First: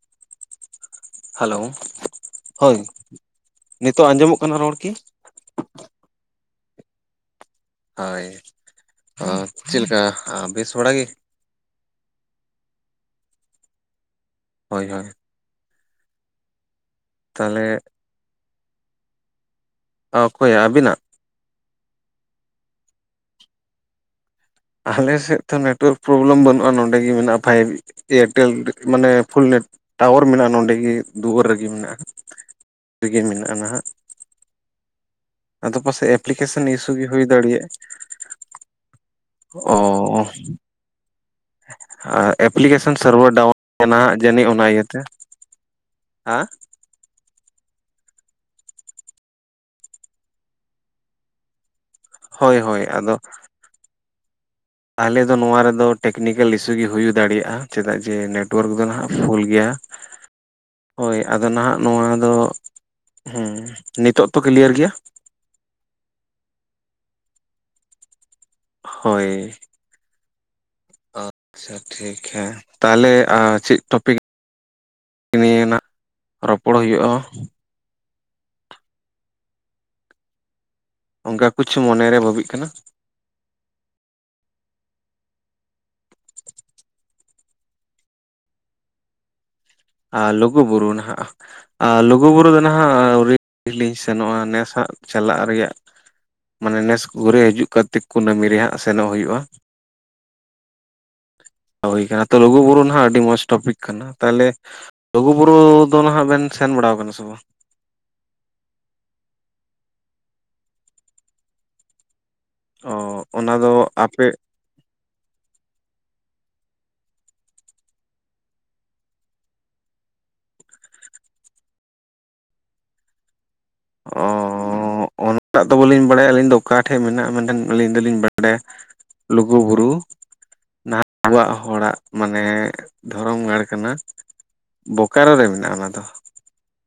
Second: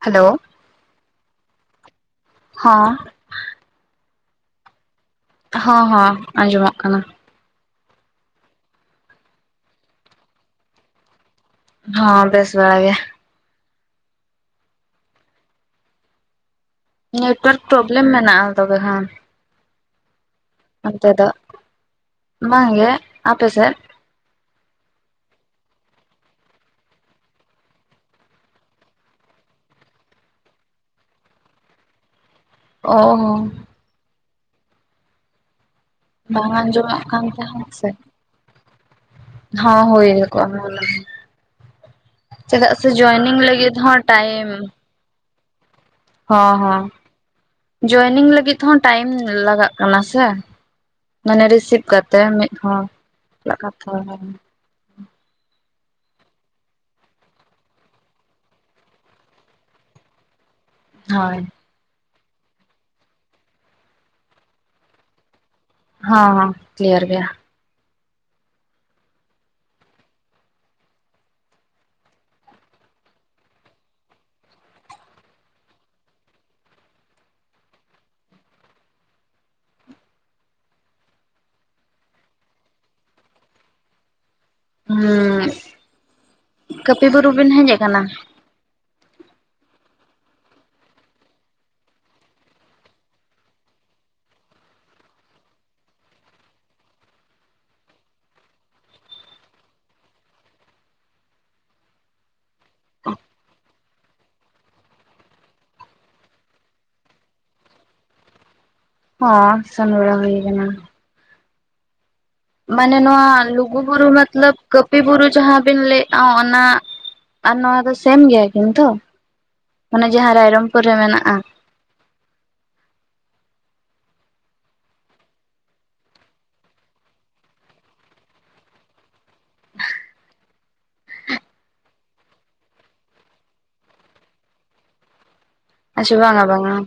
Hello hello ᱦᱳᱭ ᱦᱚᱸ ᱱᱤᱛᱚᱜ ᱟᱸᱡᱚᱢᱚᱜ ᱠᱟᱱᱟ ᱨᱚᱲ ᱠᱤ ᱦᱚᱸᱻᱦᱚᱸᱻ ᱟᱸᱡᱚᱢᱚᱜ ᱠᱟᱱᱟ ᱦᱳᱭ ᱪᱮᱫ ᱞᱮᱠᱟ ᱵᱮᱥ ᱵᱟᱲᱟᱜ ᱜᱮ ᱦᱚᱸᱻ ᱵᱮᱥ ᱵᱟᱲᱟ ᱜᱮ ᱦᱳᱭ ᱦᱳᱭ ᱱᱮᱴᱳᱣᱟᱨᱠ ᱛᱟᱦᱚᱞᱮ ᱯᱚᱨᱚᱵᱞᱮᱢ ᱢᱮᱱᱟᱜᱼᱟ᱾ ᱛᱚᱵᱮ ᱠᱷᱟᱱ ᱚᱠᱚᱭᱟᱜ ᱟᱹᱵᱤᱱᱟᱜ? ᱱᱚᱛᱮ ᱫᱚ ᱵᱟᱝ ᱜᱮ ᱟᱯᱮ ᱥᱮᱫ [unintelligible] ᱟᱞᱮᱥᱮᱫ ᱛᱚ ᱱᱮᱴᱣᱟᱨ ᱯᱚᱨᱚᱵᱞᱟᱢ ᱵᱟᱹᱱᱩᱜᱼᱟ ᱱᱚᱰᱮ ᱜᱮ ᱢᱮᱱᱟᱜᱼᱟ ᱯᱷᱟᱭᱤᱵ ᱮᱭᱟᱨᱴᱮᱞ ᱢᱟᱱᱮ ᱯᱷᱩᱞ ᱱᱮᱴ ᱴᱟᱣᱟᱨ ᱢᱮᱱᱟᱜᱼᱟ ᱱᱚᱸᱰᱮ ᱜᱤ ᱫᱩᱣᱟᱹᱨ ᱨᱮᱜᱮ ᱢᱮᱱᱟᱜᱼᱟ ᱚ ᱨᱤᱜᱤ ᱦᱚᱸ ᱢᱮᱱᱟᱜᱼᱟ ᱱᱟᱦᱟᱜ ᱟᱫᱚ ᱯᱟᱥᱮᱡ ᱵᱟᱝ ᱮᱯᱞᱤᱠᱮᱥᱚᱱ ᱤᱥᱩ ᱟᱸᱡᱚᱢᱚᱜ ᱜᱮ ᱠᱟᱱ ᱦᱩᱭ ᱫᱟᱲᱮᱭᱟᱜᱼᱟ ᱛᱟᱦᱮᱸᱫ ᱥᱮ ᱚ ᱦᱚᱸ ᱦᱩᱭ ᱠᱚᱜᱼᱟ ᱪᱮᱫᱟᱜ ᱥᱮ ᱮᱯᱞᱤᱠᱮᱥᱚᱱ ᱥᱟᱨᱵᱷᱟᱨ ᱡᱚᱭᱮᱱᱤᱝ ᱰᱟᱣᱩᱱ ᱞᱟᱹᱜᱤᱫ ᱦᱚᱸ [unintelligible] ᱡᱟᱹᱱᱤᱡ ᱚᱱᱟ ᱤᱭᱟᱹᱛᱮ ᱦᱮᱸ ᱦᱮᱸ ᱡᱚᱭᱮᱱᱤᱝ ᱞᱟᱹᱜᱤᱫ ᱛᱮ ᱦᱚᱸ ᱴᱟᱭᱤᱢ ᱞᱟᱜᱟᱜ ᱠᱟᱱᱟ ᱥᱮ ᱢᱟᱱᱮ ᱨᱤᱥᱤᱵ ᱠᱟᱛᱮ ᱛᱮ ᱢᱤᱫ ᱦᱳᱭ ᱦᱚᱲ ᱦᱳᱭ ᱟᱫᱚ ᱪᱮᱫ ᱠᱟᱛᱷᱟ ᱟᱞᱮ ᱫᱚ ᱱᱚᱣᱟ ᱨᱮᱫᱚ ᱴᱮᱠᱱᱤᱠᱮᱞ ᱤᱥᱩ ᱜᱮ ᱦᱩᱭ ᱫᱟᱲᱮᱭᱟᱜᱼᱟ ᱪᱮᱫᱟᱜ ᱡᱮ ᱱᱮᱴᱳᱣᱟᱨᱠ ᱫᱚ ᱱᱟᱦᱟᱜ ᱯᱷᱩᱞ ᱜᱮᱭᱟ [unintelligible] ᱦᱳᱭ ᱟᱫᱚ ᱱᱟᱦᱟᱜ ᱱᱚᱣᱟ ᱫᱚ ᱦᱮᱸ ᱱᱤᱛᱳᱜ ᱛᱚ ᱠᱞᱤᱭᱟᱨ ᱜᱮᱭᱟ ᱦᱚᱸ ᱠᱞᱤᱭᱟᱨ ᱜᱮᱭᱟ ᱦᱳᱭ ᱟᱪᱪᱷᱟ ᱴᱷᱤᱠ ᱦᱮᱸ ᱛᱟᱦᱚᱞᱮ ᱪᱮᱫ ᱴᱚᱯᱤᱠ ᱱᱤᱭ ᱱᱟᱜ ᱨᱚᱯᱚᱲ ᱦᱩᱭᱩᱜᱼᱟ ᱚᱱᱠᱟ ᱠᱩᱪᱷ ᱢᱚᱱᱮᱨᱮ ᱵᱷᱟᱹᱵᱤᱜ ᱠᱟᱱᱟ ᱦᱮᱸ ᱠᱟᱹᱯᱤ ᱵᱩᱨᱩ ᱵᱤᱱ ᱦᱮᱡ ᱟᱠᱟᱱᱟ ᱟᱨ ᱞᱩᱜᱩᱼᱵᱩᱨᱩ ᱱᱟᱦᱟᱜ ᱟᱨ ᱞᱩᱜᱩᱵᱩᱨᱩ ᱫᱚ ᱱᱟᱦᱟᱜ ᱟᱹᱣᱨᱤ ᱞᱤᱧ ᱥᱮᱱᱚᱜᱼᱟ ᱱᱮᱥᱦᱟᱜ ᱪᱟᱞᱟᱜ ᱨᱮᱭᱟᱜ ᱢᱟᱱᱮ ᱱᱮᱥ ᱜᱩᱨᱮ ᱦᱤᱡᱩᱜ ᱠᱟᱨᱛᱤᱠ ᱠᱩᱱᱟᱹᱢᱤ ᱨᱮ ᱦᱟᱸᱜ ᱥᱮᱱᱚᱜ ᱦᱩᱭᱩᱜᱼᱟ ᱦᱩᱭ ᱟᱠᱟᱱᱟ ᱛᱚ ᱞᱩᱜᱩᱵᱩᱨᱩ ᱱᱟᱦᱟᱜ ᱟᱹᱰᱤ ᱢᱚᱡᱽ ᱴᱚᱯᱤᱠ ᱠᱟᱱᱟ ᱛᱟᱦᱚᱞᱮ ᱞᱩᱜᱩ ᱵᱩᱨᱩ ᱫᱚ ᱱᱟᱦᱟᱜ ᱵᱮᱱ ᱥᱮᱱ ᱵᱟᱲᱟ ᱟᱠᱟᱱᱟ ᱥᱮ ᱵᱟᱝ ᱦᱚᱸ ᱥᱮᱱ ᱵᱟᱲᱟ ᱦᱩᱭ ᱟᱠᱟᱱᱟ ᱚ ᱢᱟᱱᱮ ᱱᱚᱣᱟ ᱚᱱᱟ ᱫᱚ ᱞᱩᱜᱩᱵᱩᱨᱩ ᱟᱯᱮ ᱢᱚᱛᱞᱚᱵ ᱠᱟᱹᱯᱤ ᱵᱩᱨᱩ ᱡᱟᱦᱟᱸ ᱵᱤᱱ ᱞᱟᱹᱭᱮᱫᱼᱟ ᱚᱱᱟ ᱟᱨ ᱱᱚᱣᱟ ᱫᱚ ᱥᱮᱢ ᱜᱮᱭᱟ ᱠᱤᱱ ᱛᱚ ᱚᱱᱮ ᱡᱟᱦᱟᱸ ᱨᱟᱭᱨᱚᱝᱯᱩᱨ ᱨᱮ ᱢᱮᱱᱟᱜᱼᱟ ᱚ ᱚᱱᱟᱴᱟᱜ ᱫᱚ ᱵᱟᱹᱞᱤᱧ ᱵᱟᱲᱟᱭᱟ ᱟᱹᱞᱤᱧ ᱫᱚ ᱚᱠᱟ ᱴᱷᱮᱡ ᱢᱮᱱᱟᱜᱼᱟ ᱢᱮᱱᱠᱷᱟᱱ ᱟᱹᱞᱤᱧ ᱫᱚᱞᱤᱧ ᱵᱟᱰᱟᱭᱟ ᱞᱩᱜᱩᱵᱩᱨᱩ ᱱᱟᱦᱟᱜ ᱟᱵᱚᱣᱟᱜ ᱦᱚᱲᱟᱜ ᱢᱟᱱᱮ ᱫᱷᱚᱨᱚᱢ ᱜᱟᱲ ᱠᱟᱱᱟ ᱵᱳᱠᱟᱨᱳ ᱨᱮ ᱢᱮᱱᱟᱜᱼᱟ ᱚᱱᱟ ᱫᱚ ᱟᱪᱪᱷᱟ ᱵᱟᱝ ᱵᱟᱝ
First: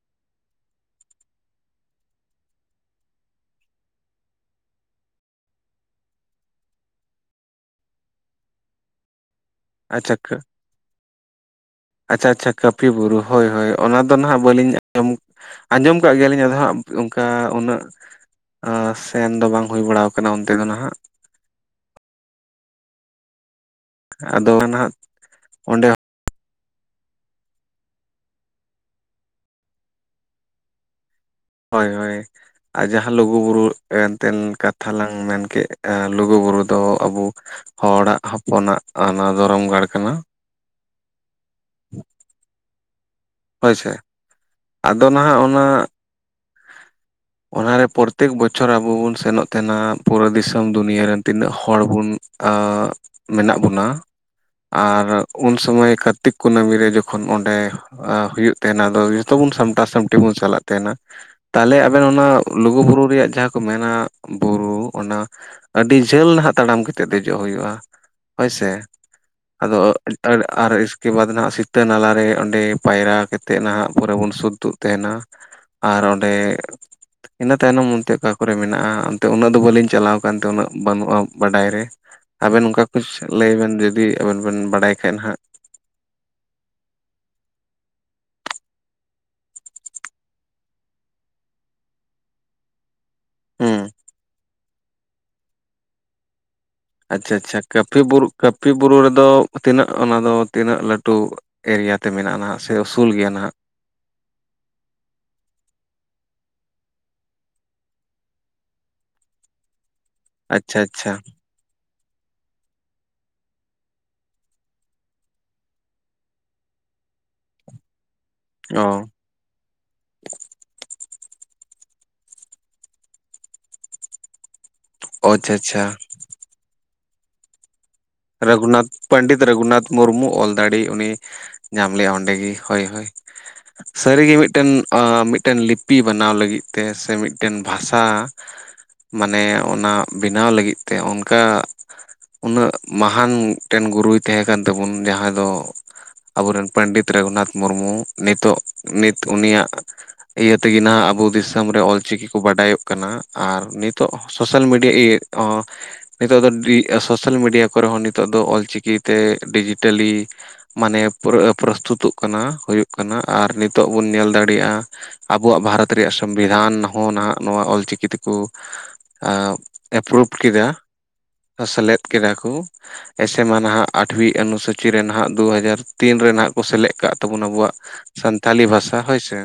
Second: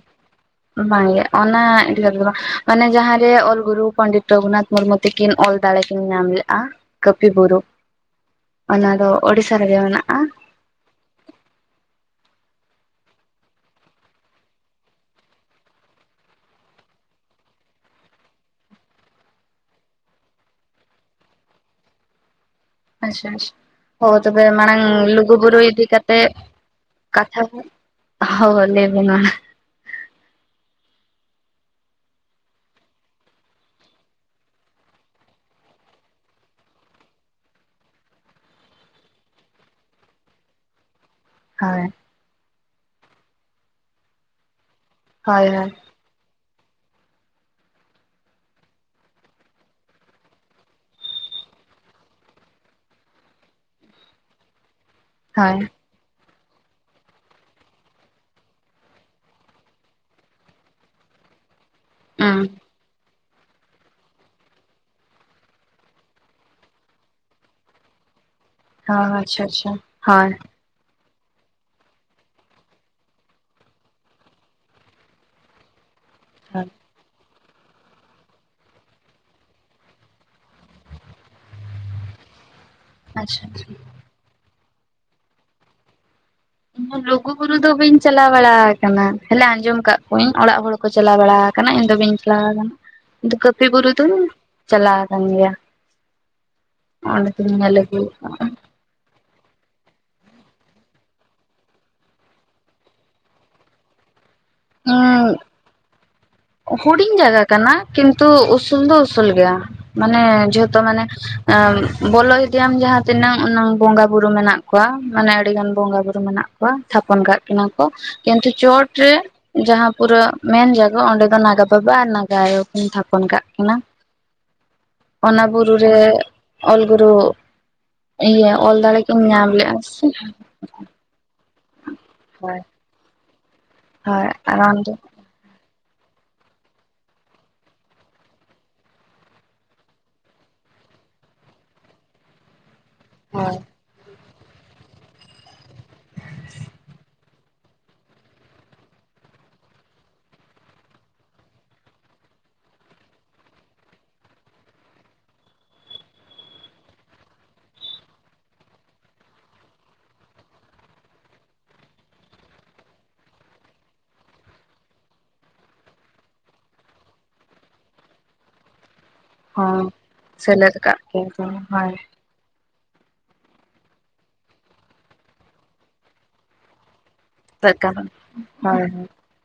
ᱵᱟᱝᱜᱮ ᱚᱱᱟ ᱤᱫᱤᱛᱮᱫ ᱵᱟᱝ ᱢᱟᱱᱮ ᱡᱟᱦᱟᱸᱨᱮ ᱚᱞ ᱜᱩᱨᱩ ᱯᱚᱱᱰᱤᱛ ᱨᱚᱜᱷᱩᱱᱟᱛᱷ ᱢᱩᱨᱢᱩ ᱛᱟᱹᱤᱠᱤᱱ ᱚᱞ ᱫᱟᱲᱮ ᱠᱤᱱ ᱧᱟᱢ ᱞᱮᱜᱼᱟ ᱠᱟᱹᱯᱤ ᱵᱩᱨᱩ ᱚᱱᱟ ᱫᱚ ᱚᱲᱤᱥᱟ ᱨᱮᱜᱮ ᱟᱪᱪᱷᱟ ᱢᱮᱱᱟᱜᱼᱟ ᱟᱪᱪᱷᱟ ᱟᱪᱪᱷᱟ ᱠᱟᱹᱯᱤ ᱵᱩᱨᱩ ᱦᱳᱭ ᱦᱳᱭ ᱚᱱᱟ ᱫᱚ ᱱᱟᱦᱟᱜ ᱵᱟᱹᱞᱤᱧ ᱟᱸᱡᱚᱢ ᱟᱸᱡᱚᱢ ᱠᱟᱜ ᱜᱮᱭᱟᱞᱤᱧ ᱟᱫᱚ ᱦᱟᱸᱜ ᱚᱱᱠᱟ ᱩᱱᱟᱹᱜ ᱥᱮᱱ ᱫᱚ ᱵᱟᱝ ᱦᱩᱭ ᱵᱟᱲᱟᱣ ᱠᱟᱱᱟ ᱚᱱᱛᱮ ᱫᱚ ᱱᱟᱦᱟᱜ ᱟᱪᱪᱷᱟ ᱟᱪᱪᱷᱟ ᱛᱚᱵᱮ ᱟᱫᱚ ᱢᱟᱲᱟᱝ ᱱᱟᱦᱟᱜ ᱞᱩᱜᱩ ᱵᱩᱨᱩ ᱫᱤ ᱚᱸᱰᱮ ᱛᱮ ᱠᱟᱛᱷᱟ ᱦ ᱞᱟᱹᱭᱵᱮᱱ ᱢᱟ [unintelligible] ᱦᱳᱭ ᱦᱳᱭ ᱟᱨ ᱡᱟᱦᱟᱸ ᱞᱩᱜᱩᱼᱵᱩᱨᱩ ᱮᱱᱛᱮᱫ ᱠᱟᱛᱷᱟ ᱞᱟᱝ ᱢᱮᱱ ᱠᱮᱫ ᱞᱩᱜᱩᱼᱵᱩᱨᱩ ᱫᱚ ᱟᱵᱚ ᱦᱚᱲᱟᱜ ᱦᱚᱯᱚᱱᱟᱜ ᱚᱱᱟ ᱫᱷᱚᱨᱚᱢᱜᱟᱲ ᱠᱟᱱᱟ ᱦᱳᱭ ᱦᱳᱭᱥᱮ ᱟᱫᱚ ᱱᱟᱦᱟᱜ ᱦᱳᱭ ᱚᱱᱟ ᱦᱳᱭ ᱚᱱᱟᱨᱮ ᱯᱚᱨᱛᱮᱠ ᱵᱚᱪᱷᱚᱨ ᱟᱵᱚ ᱵᱚᱱ ᱥᱮᱱᱚᱜ ᱛᱟᱦᱮᱱᱟ ᱯᱩᱨᱟᱹ ᱫᱤᱥᱚᱢ ᱫᱩᱱᱭᱟᱹ ᱨᱮᱱ ᱛᱤᱱᱟᱹᱜ ᱦᱚᱲ ᱵᱚᱱ ᱢᱮᱱᱟᱜ ᱵᱚᱱᱟ ᱟᱨ ᱦᱳᱭ ᱩᱱᱥᱚᱢᱟᱹᱭ ᱠᱟᱨᱛᱤᱠ ᱠᱩᱱᱟᱹᱢᱤ ᱨᱮ ᱡᱚᱠᱷᱚᱱ ᱚᱸᱰᱮ ᱦᱩᱭᱩᱜ ᱛᱟᱦᱮᱱᱟ ᱟᱫᱚ ᱡᱚᱛᱚ ᱵᱚᱱ ᱥᱟᱢᱴᱟᱣ ᱥᱟᱢᱴᱤ ᱵᱚᱱ ᱪᱟᱞᱟᱜ ᱛᱟᱦᱮᱱᱟ ᱛᱟᱦᱚᱞᱮ ᱟᱵᱮᱱ ᱚᱱᱟ ᱞᱩᱜᱩ ᱵᱩᱨᱩ ᱨᱮᱭᱟᱜ ᱡᱟᱦᱟᱸ ᱠᱚ ᱢᱮᱱᱟ ᱵᱩᱨᱩ ᱚᱱᱟ ᱟᱹᱰᱤ ᱡᱷᱟᱹᱞ ᱱᱟᱦᱟᱜ ᱛᱟᱲᱟᱢ ᱠᱟᱛᱮᱫ ᱫᱮᱡᱚᱜ ᱦᱩᱭᱩᱜᱼᱟ ᱦᱳᱭ ᱥᱮ ᱦᱳᱭ ᱟᱪᱪᱷᱟ ᱟᱪᱪᱷᱟ ᱦᱳᱭ ᱟᱫᱚ ᱦᱳᱭ ᱮᱴᱟᱜ ᱟᱨ ᱠᱮ ᱵᱟᱫ ᱱᱟᱦᱱᱟᱜ ᱥᱤᱛᱟᱹ ᱱᱟᱞᱟᱨᱮ ᱚᱸᱰᱮ ᱯᱟᱭᱨᱟ ᱠᱟᱛᱮᱫ ᱱᱟᱦᱟᱜ ᱯᱚᱨᱮ ᱵᱚᱱ ᱥᱩᱫᱽᱛᱩᱜ ᱛᱟᱦᱮᱱᱟ ᱟᱨ ᱚᱸᱰᱮ ᱟᱪᱪᱷᱟ ᱤᱱᱟᱹ ᱛᱟᱭᱱᱚᱢ ᱚᱱᱛᱮ ᱚᱠᱟ ᱠᱚᱨᱮ ᱢᱮᱱᱟᱜᱼᱟ ᱚᱱᱛᱮ ᱩᱱᱟᱹᱜ ᱫᱚ ᱵᱟᱹᱞᱤᱧ ᱪᱟᱞᱟᱣ ᱟᱠᱟᱱ ᱛᱮ ᱩᱱᱟᱹᱜ ᱵᱟᱹᱱᱩᱜᱼᱟ ᱵᱟᱰᱟᱭ ᱨᱮ ᱟᱵᱮᱱ ᱚᱱᱠᱟ [unintelligible] ᱟᱪᱪᱷᱟ ᱞᱟᱹᱭ ᱵᱮᱱ ᱡᱩᱫᱤ ᱟᱵᱮᱱ ᱵᱮᱱ ᱵᱟᱲᱟᱭ ᱠᱷᱟᱡ ᱦᱟᱸᱜ ᱤᱧ ᱞᱩᱜᱩ ᱵᱩᱨᱩ ᱫᱚ ᱵᱟᱹᱧ ᱪᱟᱞᱟᱣ ᱵᱟᱲᱟ ᱟᱠᱟᱱᱟ ᱠᱷᱟᱹᱞᱤ ᱟᱸᱡᱚᱢ ᱟᱠᱟᱫ ᱠᱚᱣᱟᱹᱧ ᱚᱲᱟᱜ ᱦᱚᱲ ᱠᱚ ᱪᱟᱞᱟᱣ ᱵᱟᱲᱟ ᱟᱠᱟᱱᱟ ᱤᱧ ᱫᱚ ᱵᱟᱹᱧ ᱪᱟᱞᱟᱣ ᱟᱠᱟᱱᱟ᱾ ᱠᱟᱹᱯᱤ ᱦᱩᱸ ᱵᱩᱨᱩ ᱫᱚᱧ ᱪᱟᱞᱟᱣ ᱟᱠᱟᱱ ᱜᱮᱭᱟ᱾ ᱚᱸᱰᱮ ᱟᱪᱪᱷᱟ ᱫᱚᱧ ᱟᱪᱪᱷᱟ᱾ ᱧᱮᱞ ᱠᱟᱯᱤ ᱟᱹᱜᱩ ᱵᱩᱨᱩ [unintelligible] ᱟᱠᱟᱜᱼᱟ ᱠᱟᱹᱯᱤ ᱵᱩᱨᱩ ᱨᱮᱫᱚ ᱛᱤᱱᱟᱹᱜ ᱚᱱᱟ ᱫᱚ ᱛᱤᱱᱟᱹᱜ ᱞᱟᱹᱴᱩ ᱮᱨᱤᱭᱟ ᱛᱮ ᱢᱮᱱᱟᱜᱼᱟ ᱦᱟᱸᱜ ᱥᱮ ᱩᱥᱩᱞ ᱜᱮᱭᱟ ᱦᱟᱸᱜ [unintelligible] ᱦᱩᱰᱤᱧ ᱡᱟᱭᱜᱟ ᱠᱟᱱᱟ ᱠᱤᱱᱛᱩ ᱩᱥᱩᱞ ᱫᱚ ᱩᱥᱩᱞ ᱜᱮᱭᱟ ᱢᱟᱱᱮ ᱡᱷᱚᱛᱚ ᱟᱪᱪᱷᱟ ᱢᱟᱱᱮ ᱟᱪᱪᱷᱟ ᱵᱚᱞᱚ ᱤᱫᱤᱜ ᱟᱢ ᱡᱟᱦᱟᱸ ᱛᱤᱱᱟᱹᱜ ᱩᱱᱟᱹᱜ ᱵᱚᱸᱜᱟ ᱵᱩᱨᱩ ᱢᱮᱱᱟᱜ ᱠᱚᱣᱟ ᱢᱟᱱᱮ ᱟᱹᱰᱤ ᱜᱟᱱ ᱵᱚᱸᱜᱟ ᱵᱩᱨᱩ ᱢᱮᱱᱟᱜ ᱠᱚᱣᱟ᱾ ᱛᱷᱟᱯᱚᱱ ᱠᱟᱜ ᱠᱤᱱᱟ ᱠᱚ ᱠᱤᱱᱛᱩ ᱚ ᱪᱚᱴ ᱨᱮ ᱡᱟᱦᱟᱸ ᱯᱩᱨᱟᱹ ᱢᱮᱱ ᱡᱟᱭᱜᱟ ᱚᱸᱰᱮ ᱫᱚ ᱱᱟᱜᱟ ᱵᱟᱵᱟ ᱟᱨ ᱱᱟᱜᱟ ᱟᱭᱳ ᱠᱤᱱ ᱛᱷᱟᱯᱚᱱ ᱟᱠᱟᱫ ᱠᱤᱱᱟ᱾ ᱚᱱᱟ ᱟᱪᱪᱷᱟ ᱵᱩᱨᱩ ᱟᱪᱪᱷᱟ ᱨᱮ [unintelligible] ᱚᱞᱜᱩᱨᱩ [unintelligible] ᱨᱚᱜᱷᱩᱱᱟᱛᱷ ᱯᱚᱱᱰᱤᱛ ᱨᱚᱜᱷᱩᱱᱟᱛᱷ ᱢᱩᱨᱢᱩ ᱚᱞ ᱫᱟᱲᱮ ᱩᱱᱤ ᱧᱟᱢ ᱞᱮᱫ-ᱟ ᱚᱸᱰᱮ ᱜᱮ ᱾ ᱦᱳᱭ ᱦᱳᱭ᱾ [unintelligible] ᱦᱳᱭ ᱥᱟᱹᱨᱤᱜᱮ ᱟᱨ ᱢᱤᱫᱴᱟᱝ, ᱚᱸᱰᱮ ᱢᱤᱫᱴᱟᱝ ᱞᱤ ᱯᱤ ᱵᱮᱱᱟᱣ ᱞᱟᱹᱜᱤᱫ ᱛᱮ ᱥᱮ ᱢᱤᱫᱴᱮᱱ ᱵᱷᱟᱥᱟ ᱢᱟᱱᱮ ᱚᱱᱟ ᱵᱮᱱᱟᱣ ᱞᱟᱹᱜᱤᱫ ᱛᱮ ᱚᱱᱠᱟ ᱩᱱᱟᱹᱜ ᱢᱟᱦᱟᱱ ᱢᱤᱫᱴᱮᱱ ᱜᱩᱨᱩᱭ ᱛᱟᱦᱮᱸ ᱠᱟᱱ ᱛᱟᱵᱚᱱ ᱡᱟᱦᱟᱸᱭ ᱫᱚ [unintelligible] ᱟᱵᱚᱨᱮᱱ ᱯᱚᱱᱰᱤᱛ ᱨᱚᱜᱷᱩᱱᱟᱛᱷ ᱢᱩᱨᱢᱩ ᱾ᱱᱤᱛᱚᱜ ᱱᱤᱛ ᱩᱱᱤᱭᱟᱜ ᱤᱭᱟᱹ ᱛᱮᱜᱮ ᱦᱟᱸᱜ ᱟᱵᱚ ᱫᱤᱥᱚᱢ ᱨᱮ ᱚᱞ ᱪᱤᱠᱤ ᱠᱚ ᱵᱟᱰᱟᱭᱚᱜ ᱠᱟᱱᱟ ᱟᱨ ᱱᱤᱛᱚᱜ ᱥᱳᱥᱟᱞ ᱢᱤᱰᱤᱭᱟ ᱤᱭᱟᱹ [unintelligible] ᱱᱤᱛᱚᱜ ᱫᱚ [unintelligible] ᱥᱳᱥᱟᱞ ᱢᱤᱰᱤᱭᱟ ᱠᱚᱨᱮ ᱦᱚᱸ ᱱᱤᱛᱚᱜ ᱫᱚ ᱚᱞᱪᱤᱠᱤ ᱛᱮ ᱰᱤᱡᱤᱴᱟᱞᱤ ᱢᱟᱱᱮ ᱯᱨᱚᱥᱛᱩᱛᱚᱜ ᱠᱟᱱᱟ ᱦᱩᱭᱩᱜ ᱠᱟᱱᱟ ᱟᱨ ᱱᱤᱛᱚᱜ ᱵᱚᱱ ᱧᱮᱞ ᱫᱟᱲᱮᱭᱟᱜᱼᱟ ᱟᱵᱚᱣᱟᱜ ᱵᱷᱟᱨᱚᱛ ᱨᱮᱭᱟᱜ ᱥᱚᱝᱵᱤᱫᱷᱟᱱ ᱦᱚᱸ ᱦᱟᱸᱜ ᱱᱚᱣᱟ ᱚᱞᱪᱤᱠᱤ ᱛᱮᱠᱚ ᱦᱚᱸ ᱮᱯᱨᱩᱵᱷ ᱠᱮᱫᱟ ᱥᱮᱞᱮᱫ ᱠᱟᱜ ᱠᱤᱱ ᱠᱚ ᱦᱳᱭ ᱥᱮᱞᱮᱫ ᱠᱮᱫᱟ ᱠᱚ᱾ ᱮᱥᱮᱢᱟ ᱱᱟᱦᱟᱜ ᱟᱴᱵᱷᱤ ᱚᱱᱩᱥᱩᱪᱤ ᱨᱮ ᱱᱟᱦᱟᱜ ᱫᱩ ᱦᱟᱡᱟᱨ ᱛᱤᱱ ᱨᱮ ᱱᱟᱦᱟᱜ ᱠᱚ ᱥᱮᱞᱮᱫ ᱟᱠᱟᱫ [unintelligible] ᱟᱵᱚᱣᱟᱜ ᱦᱳᱭ ᱥᱟᱱᱛᱟᱞᱤ ᱦᱳᱭ ᱵᱷᱟᱥᱟ ᱦᱳᱭᱥᱮ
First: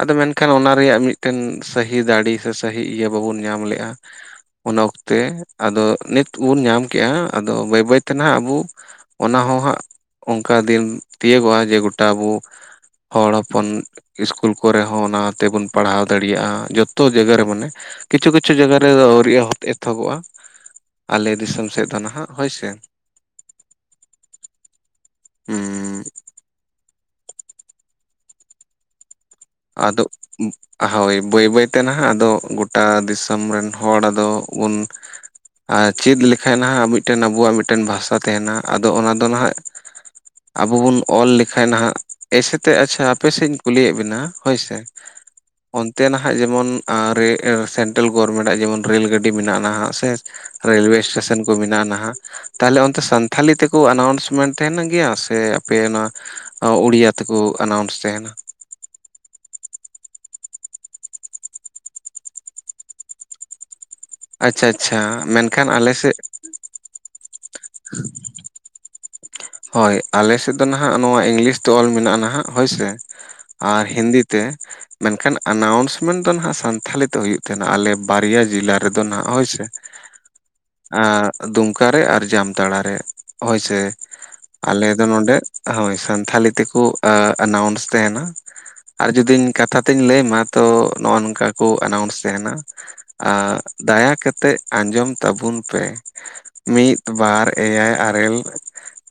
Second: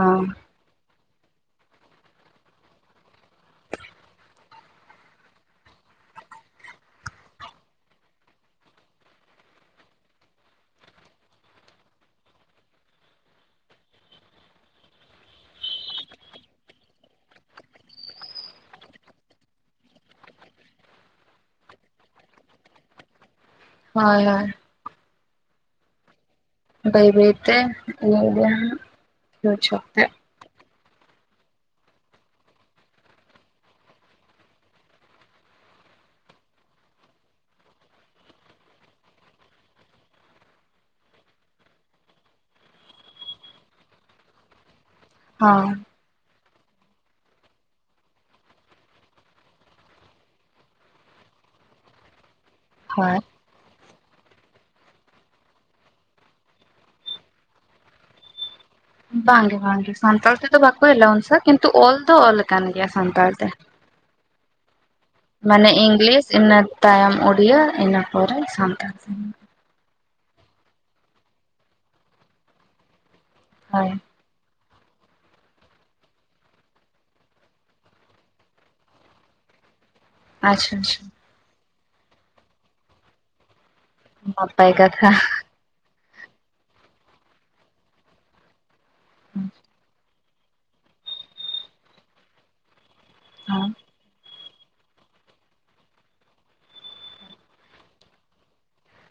ᱟᱫᱚ ᱢᱮᱱᱠᱷᱟᱱ ᱚᱱᱟ ᱨᱮᱭᱟᱜ ᱢᱤᱫ ᱢᱤᱫᱴᱮᱱ ᱥᱟᱹᱦᱤ ᱫᱟᱲᱮ ᱥᱮ ᱥᱟᱹᱦᱤ ᱤᱭᱟᱹ ᱵᱟᱵᱚᱱ ᱧᱟᱢ ᱞᱮᱫᱼᱟ᱾ ᱩᱱ ᱚᱠᱛᱮ ᱟᱫᱚ ᱱᱤᱛ ᱵᱚᱱ ᱧᱟᱢ ᱠᱮᱜᱼᱟ ᱟᱫᱚ ᱵᱟᱹᱭ ᱵᱟᱹᱭ ᱛᱮ ᱦᱟᱜ ᱟᱵᱚ ᱚᱱᱟ ᱦᱚᱸ ᱦᱟᱸᱜ ᱚᱱᱠᱟ ᱫᱤᱱ ᱛᱤᱭᱳᱜᱚᱜᱼᱟ ᱡᱮ ᱜᱚᱴᱟ ᱵᱚ ᱦᱚᱲ ᱦᱚᱯᱚᱱ ᱤᱥᱠᱩᱞ ᱠᱚᱨᱮ ᱦᱚᱸ ᱚᱱᱟ ᱛᱮᱵᱚᱱ ᱯᱟᱲᱦᱟᱣ ᱫᱟᱲᱮᱭᱟᱜᱼᱟ ᱾ ᱡᱚᱛᱚ ᱡᱟᱭᱜᱟ ᱨᱮ ᱢᱟᱱᱮ ᱠᱤᱪᱷᱩ ᱠᱤᱪᱷᱩ ᱡᱟᱭᱜᱟ ᱨᱮ ᱟᱹᱣᱨᱤ ᱮᱛᱚᱦᱚᱵᱚᱜᱼᱟ [unintelligible] ᱟᱞᱮ ᱫᱤᱥᱚᱢ ᱥᱮᱫ ᱫᱚ ᱱᱟᱦᱟᱜ ᱦᱳᱭ ᱥᱮ᱾ ᱦᱳᱭ ᱦᱳᱭ᱾ [unintelligible] ᱦᱮᱸ᱾ ᱵᱟᱹᱭ ᱵᱟᱹᱭᱛᱮ [unintelligible] ᱤᱭᱟᱹ ᱤᱫᱤ ᱦᱟᱸᱜ ᱟᱫᱚ [unintelligible] ᱦᱳᱭ ᱵᱟᱹᱭ ᱵᱟᱹᱭᱛᱮ ᱱᱟᱦᱟᱜ ᱟᱫᱚ ᱜᱳᱴᱟ ᱫᱤᱥᱚᱢ ᱨᱮᱱ ᱦᱚᱲ ᱟᱫᱚ ᱩᱱ ᱟᱨ ᱪᱮᱫ ᱞᱮᱠᱷᱟᱱ ᱦᱟᱸᱜ ᱢᱤᱫᱴᱮᱱ ᱟᱵᱚᱣᱟᱜ ᱢᱤᱫᱴᱮᱱ ᱵᱷᱟᱥᱟ ᱛᱟᱦᱮᱱᱟ ᱟᱫᱚ ᱚᱱᱟ ᱫᱚ ᱱᱟᱦᱟᱸᱜ ᱟᱵᱚ ᱵᱚᱱ ᱚᱞ ᱞᱮᱠᱷᱟᱱ ᱱᱟᱦᱟᱜ ᱮᱭᱥᱮ ᱛᱮ ᱟᱪᱪᱷᱟ ᱟᱯᱮ ᱥᱮᱫ ᱤᱧ ᱠᱩᱞᱤᱭᱮᱫ ᱵᱤᱱᱟ ᱦᱳᱭᱥᱮ ᱦᱩᱸ᱾ ᱛᱮ ᱱᱟᱦᱟᱜ ᱡᱮᱢᱚᱱ [unintelligible] ᱱᱟᱦᱟᱜ ᱡᱮᱢᱚᱱ ᱥᱮᱱᱴᱨᱟᱞ ᱜᱚᱵᱷᱚᱨᱢᱮᱱᱴ ᱟᱜ ᱡᱮᱢᱚᱱ ᱨᱮᱞ ᱜᱟᱹᱰᱤ ᱢᱮᱱᱟᱜᱼᱟ ᱱᱟᱦᱟᱜ ᱥᱮ ᱨᱮᱹᱞᱳᱣᱮ ᱥᱴᱮᱥᱚᱱ ᱠᱚ ᱢᱮᱱᱟᱜᱼᱟ ᱱᱟᱦᱟᱜ ᱛᱟᱦᱚᱞᱮ ᱚᱱᱛᱮ ᱦᱳᱭ ᱥᱟᱱᱛᱷᱟᱞᱤ ᱛᱮ ᱠᱚ ᱟᱱᱟᱣᱩᱱᱥᱢᱮᱱᱴ ᱛᱟᱦᱮᱱ ᱜᱮᱭᱟ ᱥᱮ ᱟᱯᱮ ᱚᱱᱟ ᱳᱲᱤᱭᱟᱹ ᱛᱮᱠᱚ ᱟᱱᱟᱣᱩᱱᱥ ᱛᱟᱸᱦᱮᱱ? ᱵᱟᱝᱜᱮ ᱵᱟᱝᱜᱮ ᱥᱟᱱᱛᱟᱲ ᱛᱮᱫᱚ ᱵᱟᱠᱚ ᱮᱞᱟᱣᱩᱱᱥᱟ ᱠᱤᱱᱛᱩ ᱚᱞ ᱫᱚ ᱚᱞ ᱟᱠᱟᱱ ᱜᱮᱭᱟ ᱥᱟᱱᱛᱟᱲ ᱛᱮ᱾ ᱟᱪᱪᱷᱟ ᱟᱪᱪᱷᱟ᱾ ᱢᱮᱱᱠᱷᱟᱱ ᱢᱟᱱᱮ ᱟᱞᱮ ᱥᱮᱫ ᱤᱝᱞᱤᱥ ᱤᱱᱟᱹ ᱛᱟᱭᱚᱢ ᱩᱲᱤᱭᱟᱹ ᱤᱱᱟᱹ ᱯᱚᱨᱮ ᱥᱟᱱᱛᱟᱲ ᱛᱮ᱾ ᱦᱳᱭ ᱟᱞᱮ ᱥᱮᱫ ᱫᱚ ᱱᱟᱦᱟᱜ ᱱᱚᱣᱟ ᱤᱝᱞᱤᱥ ᱛᱮ ᱚᱞ ᱢᱮᱱᱟᱜᱼᱟ ᱱᱟᱦᱟᱜ ᱦᱳᱭ ᱥᱮ ᱟᱨ ᱦᱳᱭ ᱦᱤᱱᱫᱤ ᱛᱮ ᱢᱮᱱᱠᱷᱟᱱ ᱟᱱᱟᱣᱩᱱᱥᱢᱮᱱ ᱫᱚ ᱱᱟᱦᱟᱜ ᱥᱟᱱᱛᱷᱟᱞᱤ ᱛᱮ ᱦᱩᱭᱩᱜ ᱛᱟᱦᱮᱱᱟ ᱟᱞᱮ ᱵᱟᱨᱭᱟ ᱡᱤᱞᱟ ᱨᱮᱫᱚ ᱱᱟᱦᱟᱜ ᱦᱳᱭᱥᱮ ᱟᱪᱪᱷᱟ ᱟᱪᱪᱷᱟ ᱟᱸ ᱫᱩᱢᱠᱟ ᱨᱮ ᱟᱨ ᱡᱟᱢᱛᱟᱲᱟ ᱨᱮ ᱦᱳᱭᱥᱮ ᱱᱟᱯᱟᱭ ᱟᱞᱮ ᱫᱚ ᱠᱟᱛᱷᱟ ᱱᱚᱰᱮ ᱦᱳᱭ ᱥᱟᱱᱛᱷᱟᱞᱤ ᱛᱮᱠᱚ ᱟᱹ ᱮᱱᱟᱣᱩᱱᱥ ᱛᱮᱦᱮᱱᱟ᱾ ᱟᱨ ᱡᱩᱫᱤᱧ ᱠᱟᱛᱷᱟ ᱛᱤᱧ ᱞᱟᱹᱭᱟᱢᱟ ᱛᱚ ᱱᱚᱜᱼᱚ ᱱᱚᱝᱠᱟ ᱠᱚ ᱮᱱᱟᱣᱩᱱᱥ ᱛᱮᱦᱮᱱᱟ ᱟ ᱦᱚᱸ ᱫᱟᱭᱟ ᱠᱟᱛᱮᱫ ᱟᱸᱡᱚᱢ ᱛᱟᱵᱚᱱ ᱯᱮ, ᱢᱤᱫ ᱵᱟᱨ ᱮᱭᱟᱭ ᱟᱨᱮᱞ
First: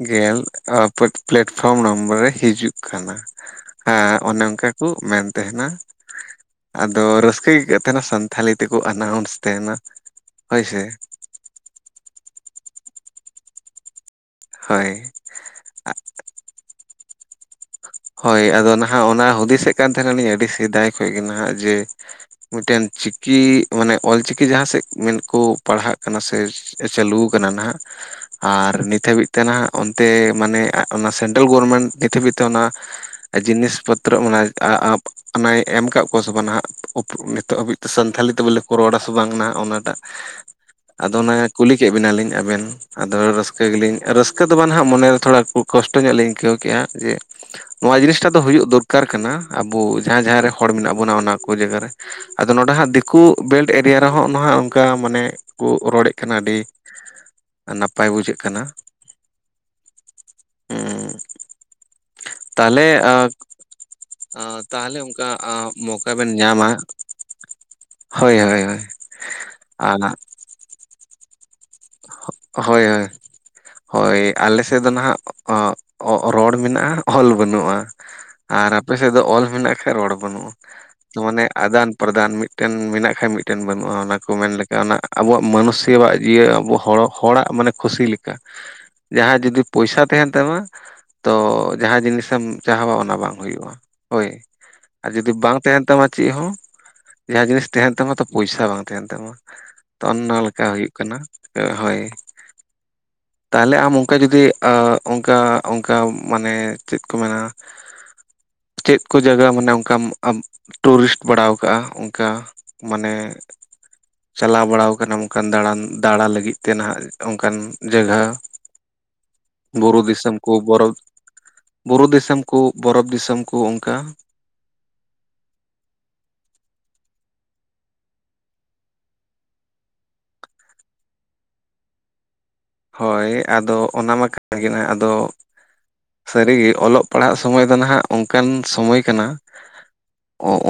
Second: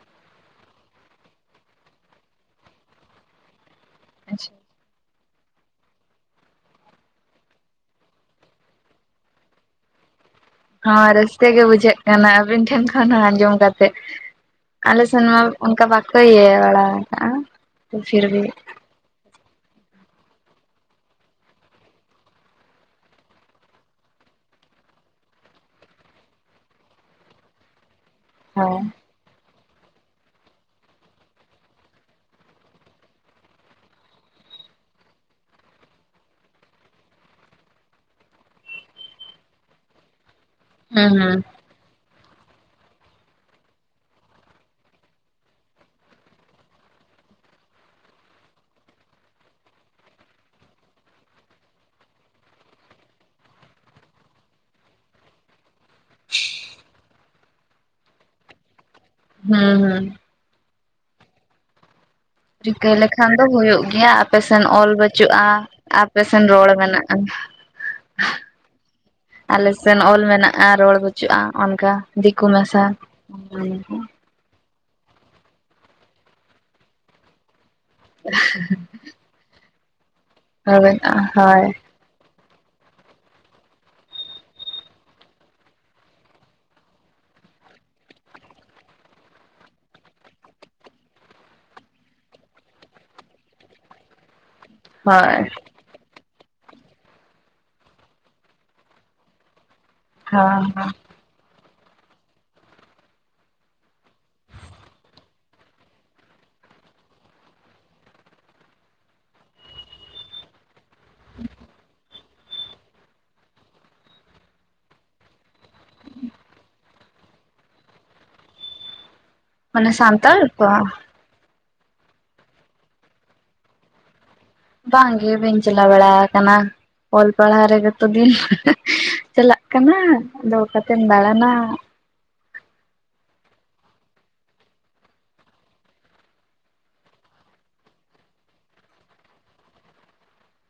ᱜᱮᱞ ᱯᱟᱹᱴ ᱯᱞᱟᱴᱯᱷᱨᱚᱢ ᱱᱚᱢᱵᱚᱨ ᱨᱮ ᱦᱤᱡᱩᱜ ᱠᱟᱱᱟ᱾ ᱦᱮᱸ ᱚᱱᱮ ᱟᱪᱪᱷᱟ ᱚᱝᱠᱟ ᱠᱩ ᱢᱮᱱ ᱛᱟᱦᱮᱱᱟ ᱟᱫᱚ ᱨᱟᱹᱥᱠᱟᱹ ᱟᱹᱭᱠᱟᱹᱜ ᱛᱟᱦᱮᱱᱟ ᱥᱟᱱᱛᱷᱟᱞᱤ ᱛᱮᱠᱚ ᱟᱱᱟᱣᱩᱱᱥ ᱛᱟᱦᱮᱱᱟ᱾ ᱦᱳᱭ ᱥᱮ ᱦᱚᱸ ᱨᱟᱹᱥᱠᱟᱹ ᱜᱮ ᱵᱩᱡᱷᱟᱹᱜ ᱠᱟᱱᱟ ᱟᱹᱵᱤᱱ ᱴᱷᱮᱱ ᱠᱷᱚᱱ ᱟᱸᱡᱚᱢ ᱠᱟᱛᱮᱫ, ᱦᱳᱭ ᱟᱞᱮ ᱥᱮᱱ ᱢᱟ ᱚᱱᱠᱟ ᱵᱟᱠᱚ ᱤᱭᱟᱹ ᱵᱟᱲᱟ ᱠᱟᱜᱼᱟ᱾ ᱦᱳᱭ ᱟᱫᱚ ᱱᱟᱦᱟᱜ ᱚᱱᱟ ᱦᱩᱫᱤᱥᱮᱜ ᱠᱟᱱ ᱛᱟᱦᱮᱱᱟᱹᱞᱤᱧ ᱟᱹᱰᱤ ᱥᱮᱫᱟᱭ ᱠᱷᱚᱡ ᱜᱮ ᱱᱟᱦᱟᱜ ᱡᱮ ᱢᱤᱫᱴᱮᱱ ᱪᱤᱠᱤ ᱢᱟᱱᱮ ᱚᱞᱪᱤᱠᱤ ᱡᱟᱦᱟᱸ ᱥᱮᱜ ᱢᱮᱱ ᱠᱚ ᱯᱟᱲᱦᱟᱜ ᱠᱟᱱᱟ ᱥᱮ ᱪᱟᱹᱞᱩ ᱠᱟᱱᱟ ᱱᱟᱦᱟᱜ ᱟᱨ ᱦᱩᱸ ᱱᱤᱛ ᱦᱟᱹᱵᱤᱡ ᱛᱮ ᱱᱟᱦᱟᱜ ᱚᱱᱛᱮ ᱢᱟᱱᱮ ᱟᱜ ᱚᱱᱟ ᱥᱮᱱᱴᱨᱟᱞ ᱜᱚᱨᱢᱮᱱᱴ ᱱᱤᱛ ᱦᱟᱹᱵᱤᱡ ᱛᱮ ᱚᱱᱟ ᱡᱤᱱᱤᱥ ᱯᱚᱛᱨᱚ ᱢᱟᱱᱮ ᱟᱼᱟᱵ ᱚᱱᱟᱭ ᱮᱢ ᱠᱟᱜ ᱠᱚᱣᱟ ᱥᱮ ᱵᱟᱝ ᱱᱟᱦᱟᱸᱜ [unintelligible] ᱱᱤᱛᱚᱜ ᱦᱟᱹᱵᱤᱡ ᱛᱮ ᱥᱟᱱᱛᱷᱟᱞᱤ ᱛᱮ ᱵᱚᱞᱮ ᱠᱚ ᱨᱚᱲᱟ ᱥᱮ ᱵᱟᱝ ᱱᱟᱜ ᱚᱱᱟᱴᱟᱜ ᱟᱫᱚ ᱚᱱᱟ ᱦᱩᱸ ᱠᱩᱞᱤ ᱠᱮᱜ ᱵᱮᱱᱟᱞᱤᱧ ᱟᱵᱮᱱ ᱟᱫᱚ ᱨᱟᱹᱥᱠᱟᱹ ᱜᱮᱞᱤᱧ ᱨᱟᱹᱥᱠᱟᱹ ᱫᱚ ᱵᱟᱸ ᱱᱟᱦᱟᱸᱜ ᱢᱚᱱᱮᱨᱮ ᱛᱷᱚᱲᱟ ᱠᱚ ᱠᱚᱥᱴᱚ ᱧᱚᱜ ᱞᱤᱧ ᱟᱹᱭᱠᱟᱹᱣ ᱠᱮᱜᱼᱟ ᱡᱮ ᱱᱚᱣᱟ ᱡᱤᱱᱤᱥᱴᱟ ᱫᱚ ᱦᱩᱭᱩᱜ ᱫᱚᱨᱠᱟᱨ ᱠᱟᱱᱟ ᱟᱵᱚ ᱡᱟᱦᱟᱸ ᱡᱟᱦᱟᱸ ᱨᱮ ᱦᱚᱲ ᱢᱮᱱᱟᱜ ᱵᱚᱱᱟ ᱚᱱᱟ ᱠᱚ ᱡᱟᱭᱜᱟ ᱨᱮ᱾ ᱟᱫᱚ ᱱᱚᱸᱰᱮ ᱦᱟᱸᱜ ᱫᱤᱠᱩ ᱵᱮᱞᱴ ᱮᱨᱤᱭᱟ ᱨᱮᱦᱚᱸᱜ ᱢᱟ ᱦᱟᱸᱜ ᱚᱝᱠᱟ ᱢᱟᱱᱮ ᱠᱚ ᱨᱚᱲᱮᱜ ᱠᱟᱱᱟ ᱟᱹᱰᱤ ᱱᱟᱯᱟᱭ ᱵᱩᱡᱷᱟᱹᱜ ᱠᱟᱱᱟ᱾ ᱦᱩᱸ ᱦᱩᱸ ᱦᱮᱸ ᱛᱟᱦᱚᱞᱮ ᱨᱤᱠᱟᱹ ᱞᱮᱠᱷᱟᱱ ᱫᱚ ᱦᱩᱭᱩᱜ ᱜᱮᱭᱟ ᱟᱯᱮᱥᱮᱱ ᱚᱞ ᱛᱟᱦᱚᱞᱮ ᱚᱱᱠᱟ ᱵᱟᱹᱪᱩᱜᱼᱟ ᱟ ᱢᱚᱠᱟ ᱵᱮᱱ ᱟᱯᱮᱥᱮᱱ ᱨᱚᱲ ᱧᱟᱢᱟ ᱢᱮᱱᱟᱜᱼᱟ ᱦᱳᱭ ᱦᱳᱭ ᱦᱳᱭ ᱟᱨ ᱟᱞᱮᱥᱱ ᱚᱞ ᱢᱮᱱᱟᱜᱼᱟ ᱨᱚᱲ ᱵᱟᱹᱪᱩᱜᱼᱟ ᱚᱱᱠᱟ ᱫᱤᱠᱩ ᱢᱮᱥᱟ ᱦᱳᱭ ᱦᱳᱭ ᱦᱳᱭ ᱟᱞᱮ ᱥᱮᱫ ᱫᱚ ᱱᱟᱦᱟᱜ ᱚᱸ ᱨᱚᱲ ᱢᱮᱱᱟᱜᱼᱟ ᱚᱞ ᱵᱟᱹᱱᱩᱜᱼᱟ ᱟᱨ ᱟᱯᱮ ᱫᱚ ᱚᱞ ᱢᱮᱱᱟᱜ ᱠᱷᱟᱜ ᱨᱚᱲ ᱵᱟᱹᱱᱩᱜᱼᱟ ᱢᱟᱱᱮ ᱦᱳᱭ ᱟᱫᱟᱱ ᱯᱨᱚᱫᱟᱱ ᱢᱤᱫᱴᱮᱱ ᱢᱮᱱᱟᱜ ᱠᱷᱟᱱ ᱢᱤᱫᱴᱮᱱ ᱵᱟᱹᱱᱩᱜᱼᱟ ᱚᱱᱟ ᱠᱚ ᱢᱮᱱ ᱞᱮᱠᱟ ᱚᱱᱟ ᱟᱵᱚᱣᱟᱜ ᱢᱟᱹᱱᱩᱥᱣᱟᱜ ᱡᱤᱭᱟᱹ ᱟᱵᱚ ᱦᱚᱲ ᱦᱚᱲᱟᱜ ᱢᱟᱱᱮ ᱠᱷᱩᱥᱤ ᱞᱮᱠᱟ ᱡᱟᱦᱟᱸ ᱡᱩᱫᱤ ᱯᱚᱭᱥᱟ ᱛᱟᱦᱮᱱ ᱛᱟᱢᱟ ᱛᱚ ᱡᱟᱦᱟᱸ ᱡᱤᱱᱤᱥᱮᱢ ᱪᱟᱦᱟᱣᱟ ᱚᱱᱟ ᱵᱟᱝ ᱦᱩᱭᱩᱜᱼᱟ, ᱦᱳᱭ ᱟᱨ ᱡᱩᱫᱤ ᱦᱳᱭ ᱵᱟᱝ ᱛᱟᱦᱮᱱ ᱛᱟᱢᱟ ᱪᱮᱫ ᱦᱚᱸ ᱡᱟᱦᱟᱸ ᱡᱤᱱᱤᱥ ᱛᱟᱦᱮᱱ ᱛᱟᱢᱟ ᱛᱚ ᱯᱚᱭᱥᱟ ᱵᱟᱝ ᱛᱟᱦᱮᱱ ᱛᱟᱢᱟ᱾ ᱚᱱᱱᱚ ᱞᱮᱠᱟ ᱦᱚᱸ ᱦᱩᱭᱩᱜ ᱠᱟᱱᱟ ᱦᱳᱭ ᱛᱟᱦᱚᱞᱮ ᱟᱢ ᱚᱱᱠᱟ ᱡᱩᱫᱤ ᱟ ᱚᱱᱠᱟ ᱚᱱᱠᱟ ᱢᱟᱱᱮ ᱪᱮᱫ ᱠᱚ ᱢᱮᱱᱟ ᱪᱮᱫ ᱠᱚ ᱡᱟᱜᱟ ᱢᱟᱱᱮ ᱚᱱᱠᱟᱢ ᱟᱢ ᱴᱩᱨᱤᱥᱴ ᱵᱟᱲᱟᱣ ᱠᱟᱜᱼᱟ ᱚᱝᱠᱟ ᱢᱟᱱᱮ ᱪᱟᱞᱟᱣ ᱵᱟᱲᱟᱣ ᱠᱟᱱᱟᱢ ᱠᱟᱱ ᱫᱟᱬᱟᱱ ᱫᱟᱬᱟ ᱞᱟᱹᱜᱤᱫ ᱛᱮ ᱱᱟᱦᱟᱜ ᱚᱱᱠᱟᱱ ᱡᱟᱹᱜᱷᱟ ᱢᱟᱱᱮ ᱵᱩᱨᱩ ᱫᱤᱥᱚᱢ ᱥᱟᱱᱛᱟᱲ ᱠᱩ ᱠᱚ ᱵᱚᱨᱚ ᱵᱩᱨᱩ ᱫᱤᱥᱚᱢ ᱠᱩ ᱵᱚᱨᱚᱯᱷ ᱫᱤᱥᱚᱢ ᱠᱩ ᱚᱱᱠᱟ ᱵᱟᱝ ᱜᱮ ᱵᱟᱹᱧ ᱪᱟᱞᱟᱣ ᱵᱟᱲᱟ ᱠᱟᱱᱟ᱾ ᱚᱞ ᱯᱟᱲᱦᱟᱣ ᱨᱮᱜᱮ ᱛᱚ ᱫᱤᱱ ᱪᱟᱞᱟᱜ ᱠᱟᱱᱟ, ᱟᱫᱚ ᱚᱠᱟᱛᱮᱢ ᱫᱟᱬᱟᱱᱟ ᱦᱳᱭ ᱟᱫᱚ ᱚᱱᱟ ᱢᱟ ᱠᱟᱱ ᱜᱮ ᱱᱟᱜ ᱟᱫᱚ ᱥᱟᱹᱨᱤᱜᱮ ᱚᱞᱚᱜ ᱯᱟᱲᱦᱟᱜ ᱥᱚᱢᱚᱭ ᱫᱚ ᱱᱟᱦᱟᱜ ᱚᱱᱠᱟᱱ ᱥᱚᱢᱚᱭ ᱠᱟᱱᱟ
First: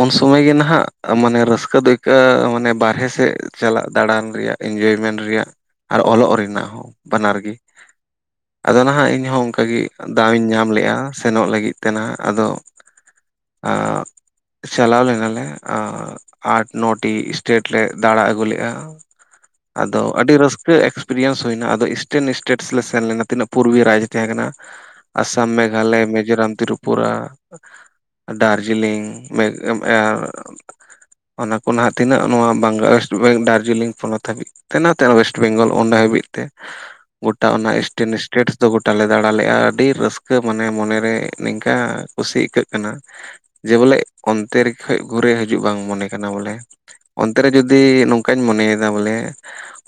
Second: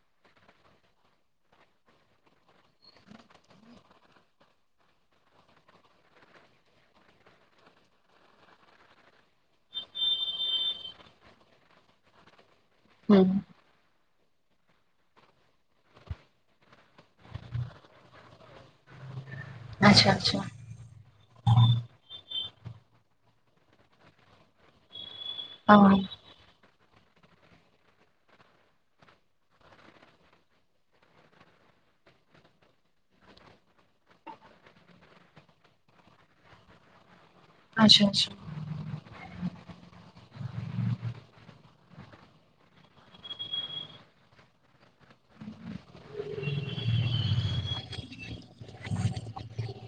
ᱩᱱ ᱥᱚᱢᱚᱭ ᱜᱮ ᱱᱟᱦᱟᱜ ᱢᱟᱱᱮ ᱨᱟᱹᱥᱠᱟᱹ ᱫᱚ ᱟ. ᱭᱠᱟᱹᱜ-ᱟ ᱢᱟᱱᱮ ᱵᱟᱨᱦᱮ ᱥᱮᱫ ᱪᱟᱞᱟᱜ ᱫᱟᱬᱟᱱ ᱨᱮᱭᱟᱜ ᱤᱱᱡᱚᱭ ᱢᱮᱱᱴ ᱨᱮᱭᱟᱜ ᱟᱨ ᱚᱞᱚᱜ ᱨᱮᱱᱟᱜ ᱦᱚᱸ ᱵᱟᱱᱟᱨ ᱜᱮ ᱟᱫᱚ ᱱᱟᱦᱟᱜ ᱤᱧ ᱦᱚᱸ ᱚᱱᱠᱟ ᱜᱮ ᱫᱟᱣ ᱤᱧ ᱧᱟᱢ ᱞᱮᱜᱼᱟ ᱥᱮᱱᱚᱜ ᱞᱟᱹᱜᱤᱫ ᱛᱮ ᱱᱟᱦᱟᱜ ᱟᱫᱚ [unintelligible] [unintelligible] ᱪᱟᱞᱟᱣ ᱞᱮᱱᱟ ᱞᱮ ᱟᱴ ᱱᱚ ᱴᱤ ᱮᱥᱴᱮᱴ ᱞᱮ ᱫᱟᱬᱟ ᱟᱹᱜᱩ ᱞᱮᱫᱼᱟ᱾ ᱟᱫᱚ ᱟᱪᱪᱷᱟ ᱟᱹᱰᱤ ᱟᱪᱪᱷᱟ ᱨᱟᱹᱥᱠᱟᱹ ᱮᱠᱥᱯᱤᱨᱤᱭᱮᱱᱥ ᱦᱩᱭ-ᱱᱟ ᱤᱥᱴᱮᱱ ᱮᱥᱴᱮᱴ ᱞᱮ ᱥᱮᱱ ᱞᱮᱱᱟ ᱛᱤᱱᱟᱹᱜ ᱯᱩᱨᱟᱹ ᱨᱟᱡᱽ ᱛᱟᱦᱮᱸ ᱠᱟᱱᱟ ᱟᱥᱟᱢ, ᱚ ᱢᱮᱜᱷᱟᱞᱚᱭ, ᱢᱮᱡᱳᱨᱟᱢ, ᱛᱨᱤᱯᱩᱨ ᱯᱩᱨᱟ ᱫᱟᱨᱡᱤᱞᱤᱝ ᱚᱱᱟ ᱠᱚ ᱱᱟᱦᱟᱜ ᱛᱤᱱᱟᱹᱜ ᱱᱚᱣᱟ ᱵᱟᱝᱞᱟ ᱚᱭᱮᱥᱴ ᱵᱮᱝᱜᱚᱞ ᱫᱟᱨᱡᱤᱞᱤᱝ ᱯᱚᱱᱚᱛ ᱦᱟᱹᱵᱤᱡ ᱛᱮᱱᱟᱜ ᱛᱮ ᱚᱭᱮᱥᱴ ᱵᱮᱝᱜᱚᱞ ᱚᱸᱰᱮ ᱦᱟᱹᱵᱤᱡ ᱛᱮ ᱜᱚᱴᱟ ᱚᱱᱟ ᱟᱪᱪᱷᱟ ᱤᱥᱴᱮᱱ ᱟᱪᱪᱷᱟ ᱮᱥᱴᱮᱴ ᱫᱚ ᱜᱚᱴᱟᱞ ᱞᱮ ᱫᱟᱬᱟ ᱞᱮᱜᱼᱟ ᱟᱹᱰᱤ ᱨᱟᱹᱥᱠᱟᱹ ᱢᱟᱱᱮ ᱢᱚᱱᱮ ᱨᱮ ᱱᱤᱝᱠᱟ ᱠᱩᱥᱤ ᱟᱹᱭᱠᱟᱹᱜ ᱠᱟᱱᱟ ᱡᱮ ᱵᱚᱞᱮ ᱚᱱᱛᱮ ᱨᱮ ᱠᱷᱚᱡ ᱜᱷᱩᱨᱮ ᱦᱤᱡᱩᱜ ᱵᱟᱝ ᱢᱚᱱᱮ ᱠᱟᱱᱟ ᱵᱚᱞᱮ ᱚᱱᱛᱮ ᱨᱮ ᱡᱩᱫᱤ ᱱᱚᱝ ᱠᱟᱧ ᱢᱚᱱᱮ ᱭᱮᱫᱟ ᱵᱚᱞᱮ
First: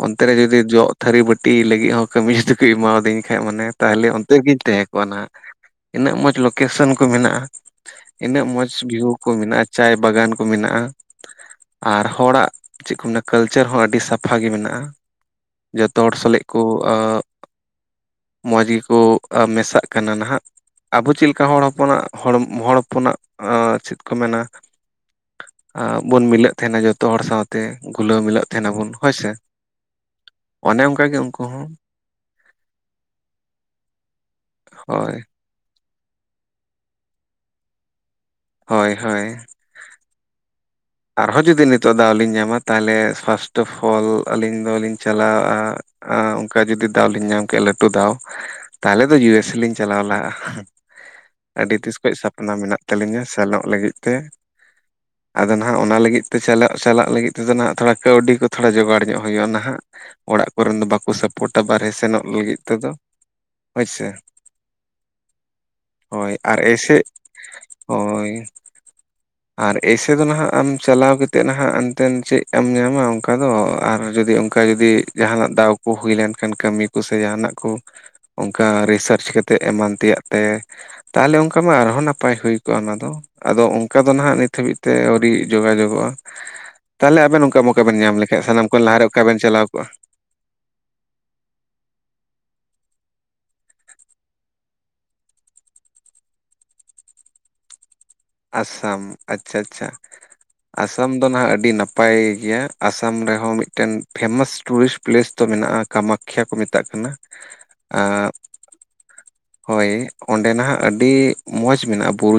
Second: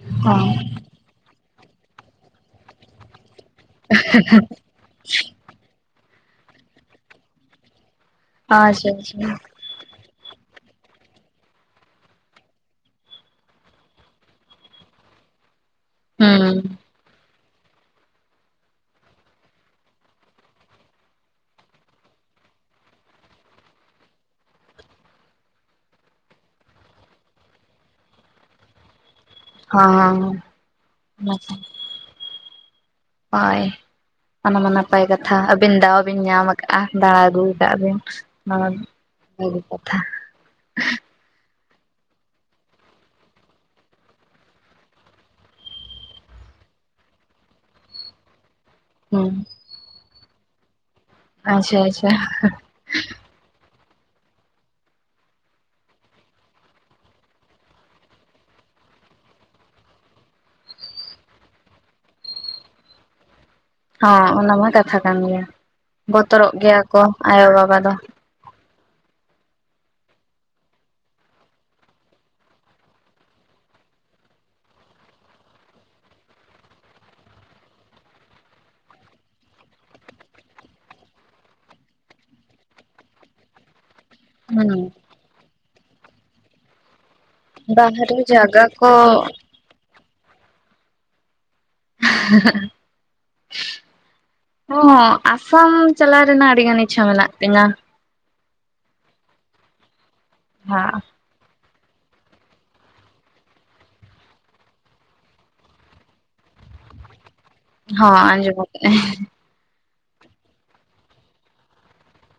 ᱚᱱᱛᱮ ᱨᱮ ᱚ ᱡᱩᱫᱤ ᱡᱚᱜ ᱛᱷᱟᱹᱨᱤ ᱵᱟᱹᱴᱤ ᱞᱟᱹᱜᱤᱫ ᱦᱚᱸ ᱠᱟᱹᱢᱤ ᱡᱩᱫᱤ ᱠᱚ ᱮᱢᱟᱫᱤᱧ ᱠᱷᱟᱡ ᱢᱟᱱᱮ ᱛᱟᱦᱚᱞᱮ ᱚᱱᱛᱮ ᱜᱤᱧ ᱛᱟᱦᱮᱸ ᱠᱚᱜ ᱟ ᱦᱟᱸᱜ ᱾ ᱛᱤᱱᱟᱹᱜ ᱢᱚᱸᱡᱽ ᱞᱳᱠᱮᱥᱚᱱ ᱠᱚ ᱢᱮᱱᱟᱜᱼᱟ ᱤᱱᱟᱹᱜ ᱢᱚᱸᱡᱽ ᱟᱪᱪᱷᱟ ᱵᱷᱤᱭᱩ ᱟᱪᱪᱷᱟ ᱠᱚ ᱢᱮᱱᱟᱜᱼᱟ ᱪᱟᱭ ᱵᱟᱜᱟᱱ ᱠᱚ ᱢᱮᱱᱟᱜᱼᱟ ᱟᱨ ᱦᱚᱲᱟᱜ ᱪᱮᱫ ᱠᱚ ᱢᱮᱱᱟ ᱠᱟᱞᱱᱪᱟᱨ ᱦᱚᱸ ᱟᱹᱰᱤ ᱥᱟᱯᱷᱟ ᱜᱮ ᱢᱮᱱᱟᱜᱼᱟ ᱡᱚᱛᱚ ᱦᱚᱲ ᱥᱟᱞᱮᱜ ᱦᱩᱸ ᱠᱚ ᱢᱚᱡᱽ ᱜᱮᱠᱚ ᱢᱮᱥᱟᱜ ᱠᱟᱱᱟ ᱱᱟᱦᱟᱜ ᱟᱵᱚ ᱪᱮᱫ ᱞᱮᱠᱟ ᱦᱚᱲ ᱦᱚᱯᱚᱱᱟᱜ ᱦᱚᱲ ᱦᱚᱲ ᱦᱚᱯᱚᱱᱟᱜ ᱪᱮᱫ ᱠᱚ ᱢᱮᱱᱟ ᱵᱚᱱ ᱢᱤᱞᱟᱹᱜ ᱛᱟᱦᱮ ᱱᱟ ᱡᱚᱛᱚ ᱦᱚᱲ ᱥᱟᱶᱛᱮ ᱜᱩᱞᱟᱹᱣ ᱢᱤᱞᱟᱹᱜ ᱛᱟᱦᱮ ᱱᱟ ᱵᱚᱱ ᱦᱳᱭ ᱥᱮ [unintelligible] ᱚᱱᱮ ᱚᱱᱠᱟ ᱜᱮ ᱩᱱᱠᱩ ᱦᱚᱸ ᱦᱳᱭ ᱚᱱᱟᱢᱟ ᱱᱟᱯᱟᱭ ᱦᱳᱭ ᱠᱟᱛᱷᱟ ᱟᱹᱵᱮᱱ ᱫᱟᱣ ᱵᱮᱱ ᱧᱟᱢ ᱟᱨ ᱫᱟᱬᱟ ᱟᱹᱜᱩ ᱠᱟᱜ ᱵᱮᱱ ᱱᱚᱣᱟ ᱦᱳᱭ ᱦᱳᱭ ᱢᱟ ᱵᱷᱟᱹᱜᱤ ᱠᱟᱛᱷᱟ ᱟᱨᱦᱚᱸ ᱡᱩᱫᱤ ᱱᱤᱛᱚᱜ ᱫᱟᱣ ᱞᱤᱧ ᱧᱟᱢᱟ ᱛᱟᱦᱚᱞᱮ ᱯᱷᱟᱥᱴᱚ ᱯᱷᱚᱞ ᱟᱹᱞᱤᱧ ᱫᱚᱞᱤᱧ ᱪᱟᱞᱟᱜᱼᱟ ᱟᱻ ᱾ ᱚᱱᱠᱟ ᱡᱩᱫᱤ ᱫᱟᱣ ᱞᱤᱧ ᱧᱟᱢ ᱠᱮᱭᱟ ᱞᱟᱹᱴᱩ ᱫᱟᱣ ᱛᱟᱞᱮ ᱫᱚ ᱤᱭᱩ ᱦᱩᱸ ᱮᱥ ᱞᱤᱧ ᱪᱟᱞᱟᱣ ᱞᱟᱦᱟᱜᱼᱟ ᱾ ᱟᱹᱰᱤ ᱟᱪᱪᱷᱟ ᱛᱤᱥ ᱟᱪᱪᱷᱟ ᱠᱷᱚᱱ ᱥᱟᱯᱱᱟ ᱢᱮᱱᱟᱜ ᱛᱟᱹᱞᱤᱧᱟ ᱥᱮᱱᱚᱜ ᱞᱟᱹᱜᱤᱫ ᱛᱮ ᱟᱫᱚ ᱚᱱᱟ ᱞᱟᱹᱜᱤᱫ ᱛᱮ ᱪᱟᱞᱟᱜ ᱪᱟᱞᱟᱜ ᱞᱟᱹᱜᱤᱫ ᱛᱮᱫᱚ ᱱᱟᱦᱟᱜ ᱛᱷᱚᱲᱟ ᱠᱟᱹᱣᱰᱤ ᱠᱚ ᱛᱷᱚᱲᱟ ᱡᱳᱚᱜᱟᱲ ᱧᱚᱜ ᱦᱩᱭᱩᱜᱼᱟ ᱱᱟᱦᱟᱜ ᱚᱲᱟᱜ ᱠᱚᱨᱮᱱ ᱫᱚ ᱵᱟᱠᱚ ᱥᱟᱯᱚᱴ-ᱟ ᱵᱟᱨᱦᱮ ᱥᱮᱱᱚᱜ ᱞᱟᱹᱜᱤᱫ ᱛᱮᱫᱚ ᱦᱳᱭ ᱥᱮ ᱦᱚᱸ ᱚᱱᱟ ᱢᱟ ᱠᱟᱛᱷᱟ ᱠᱟᱱ ᱜᱮᱭᱟ ᱦᱳᱭ ᱵᱚᱛᱚᱨᱚᱜ ᱟᱨ ᱜᱮᱭᱟ ᱮᱭᱥᱮ ᱠᱚ ᱟᱭᱳᱼᱵᱟᱵᱟ ᱫᱚ ᱦᱳᱭ ᱟᱨ ᱮᱥᱮ ᱫᱚ ᱱᱟᱦᱟᱜ ᱟᱢ ᱪᱟᱞᱟᱣ ᱠᱟᱛᱮᱫ ᱱᱟᱦᱟᱜ ᱮᱱᱛᱮ ᱪᱮᱫ ᱮᱢ ᱧᱟᱢᱟ ᱚᱱᱠᱟ ᱫᱚ ᱟᱨ ᱡᱩᱫᱤ ᱚᱱᱠᱟ ᱡᱩᱫᱤ ᱡᱟᱦᱟ ᱱᱟᱜ ᱫᱟᱣ ᱠᱚ ᱦᱩᱭ ᱞᱮᱱᱠᱷᱟᱱ ᱠᱟᱹᱢᱤ ᱠᱚᱥᱮ ᱡᱟᱦᱟᱱᱟᱜ ᱠᱚ ᱚᱱᱠᱟ ᱨᱤᱥᱟᱨᱪ ᱠᱟᱛᱮᱫ ᱮᱢᱟᱱ ᱛᱮᱭᱟᱜ ᱛᱮ ᱛᱟᱦᱚᱞᱮ ᱚᱱᱠᱟ ᱢᱟ ᱟᱨᱦᱚᱸ ᱱᱟᱯᱟᱭ ᱦᱩᱭ ᱠᱚᱜᱼᱟ ᱚᱱᱟᱫᱚ ᱾ ᱟᱫᱚ ᱚᱱᱠᱟ ᱫᱚ ᱱᱟᱦᱟᱜ ᱱᱤᱛ ᱦᱩᱸ ᱦᱟᱹᱵᱤᱡ ᱛᱮ ᱟᱹᱣᱨᱤ ᱡᱳᱜᱟ ᱡᱳᱜᱚᱜᱼᱟ ᱛᱟᱦᱚᱞᱮ ᱟᱵᱮᱱ ᱠᱟᱹᱴᱤ ᱠᱚᱵᱮᱱ ᱧᱟᱢ ᱵᱟᱦᱨᱮ ᱞᱮᱠᱷᱟᱡ ᱡᱟᱭᱜᱟ ᱥᱟᱱᱟᱢ ᱠᱷᱚᱱ ᱠᱚ ᱞᱟᱦᱟ ᱨᱮ ᱚᱠᱟ ᱵᱮᱱ ᱪᱟᱞᱟᱣ ᱠᱚᱜᱼᱟ [unintelligible] ᱦᱳ ᱟᱥᱟᱢ ᱪᱟᱞᱟᱣ ᱨᱮᱱᱟᱜ ᱟᱹᱰᱤ ᱜᱟᱱ ᱤᱪᱪᱷᱟᱹ ᱢᱮᱱᱟᱜ ᱛᱤᱧᱟᱹ ᱟᱥᱟᱢ, ᱟᱪᱪᱷᱟ ᱟᱪᱪᱷᱟ ᱾ ᱦᱮᱸ ᱟᱥᱟᱢ ᱫᱚ ᱱᱟᱦᱟᱜ ᱟᱹᱰᱤ ᱱᱟᱯ ᱱᱟᱯᱟᱭ ᱜᱮᱭᱟ ᱾ ᱟᱥᱟᱢ ᱨᱮᱦᱚᱸ ᱢᱤᱫᱴᱮᱱ ᱯᱷᱮᱢᱟᱥ ᱴᱩᱨᱤᱥᱴ ᱯᱞᱮᱥ ᱫᱚ ᱢᱮᱱᱟᱜᱼᱟ ᱠᱟᱢᱟᱠᱠᱷᱟ ᱠᱚ ᱢᱮᱛᱟᱜ ᱠᱟᱱᱟ [inaudible] ᱦᱚᱸ ᱟᱸᱡᱚᱢ ᱠᱟᱜ ᱤᱧ ᱦᱳᱭ ᱚᱸᱰᱮ ᱱᱟᱦᱟᱜ ᱟᱹᱰᱤ ᱢᱚᱸᱡᱽ ᱢᱮᱱᱟᱜᱼᱟ ᱵᱩᱨᱩ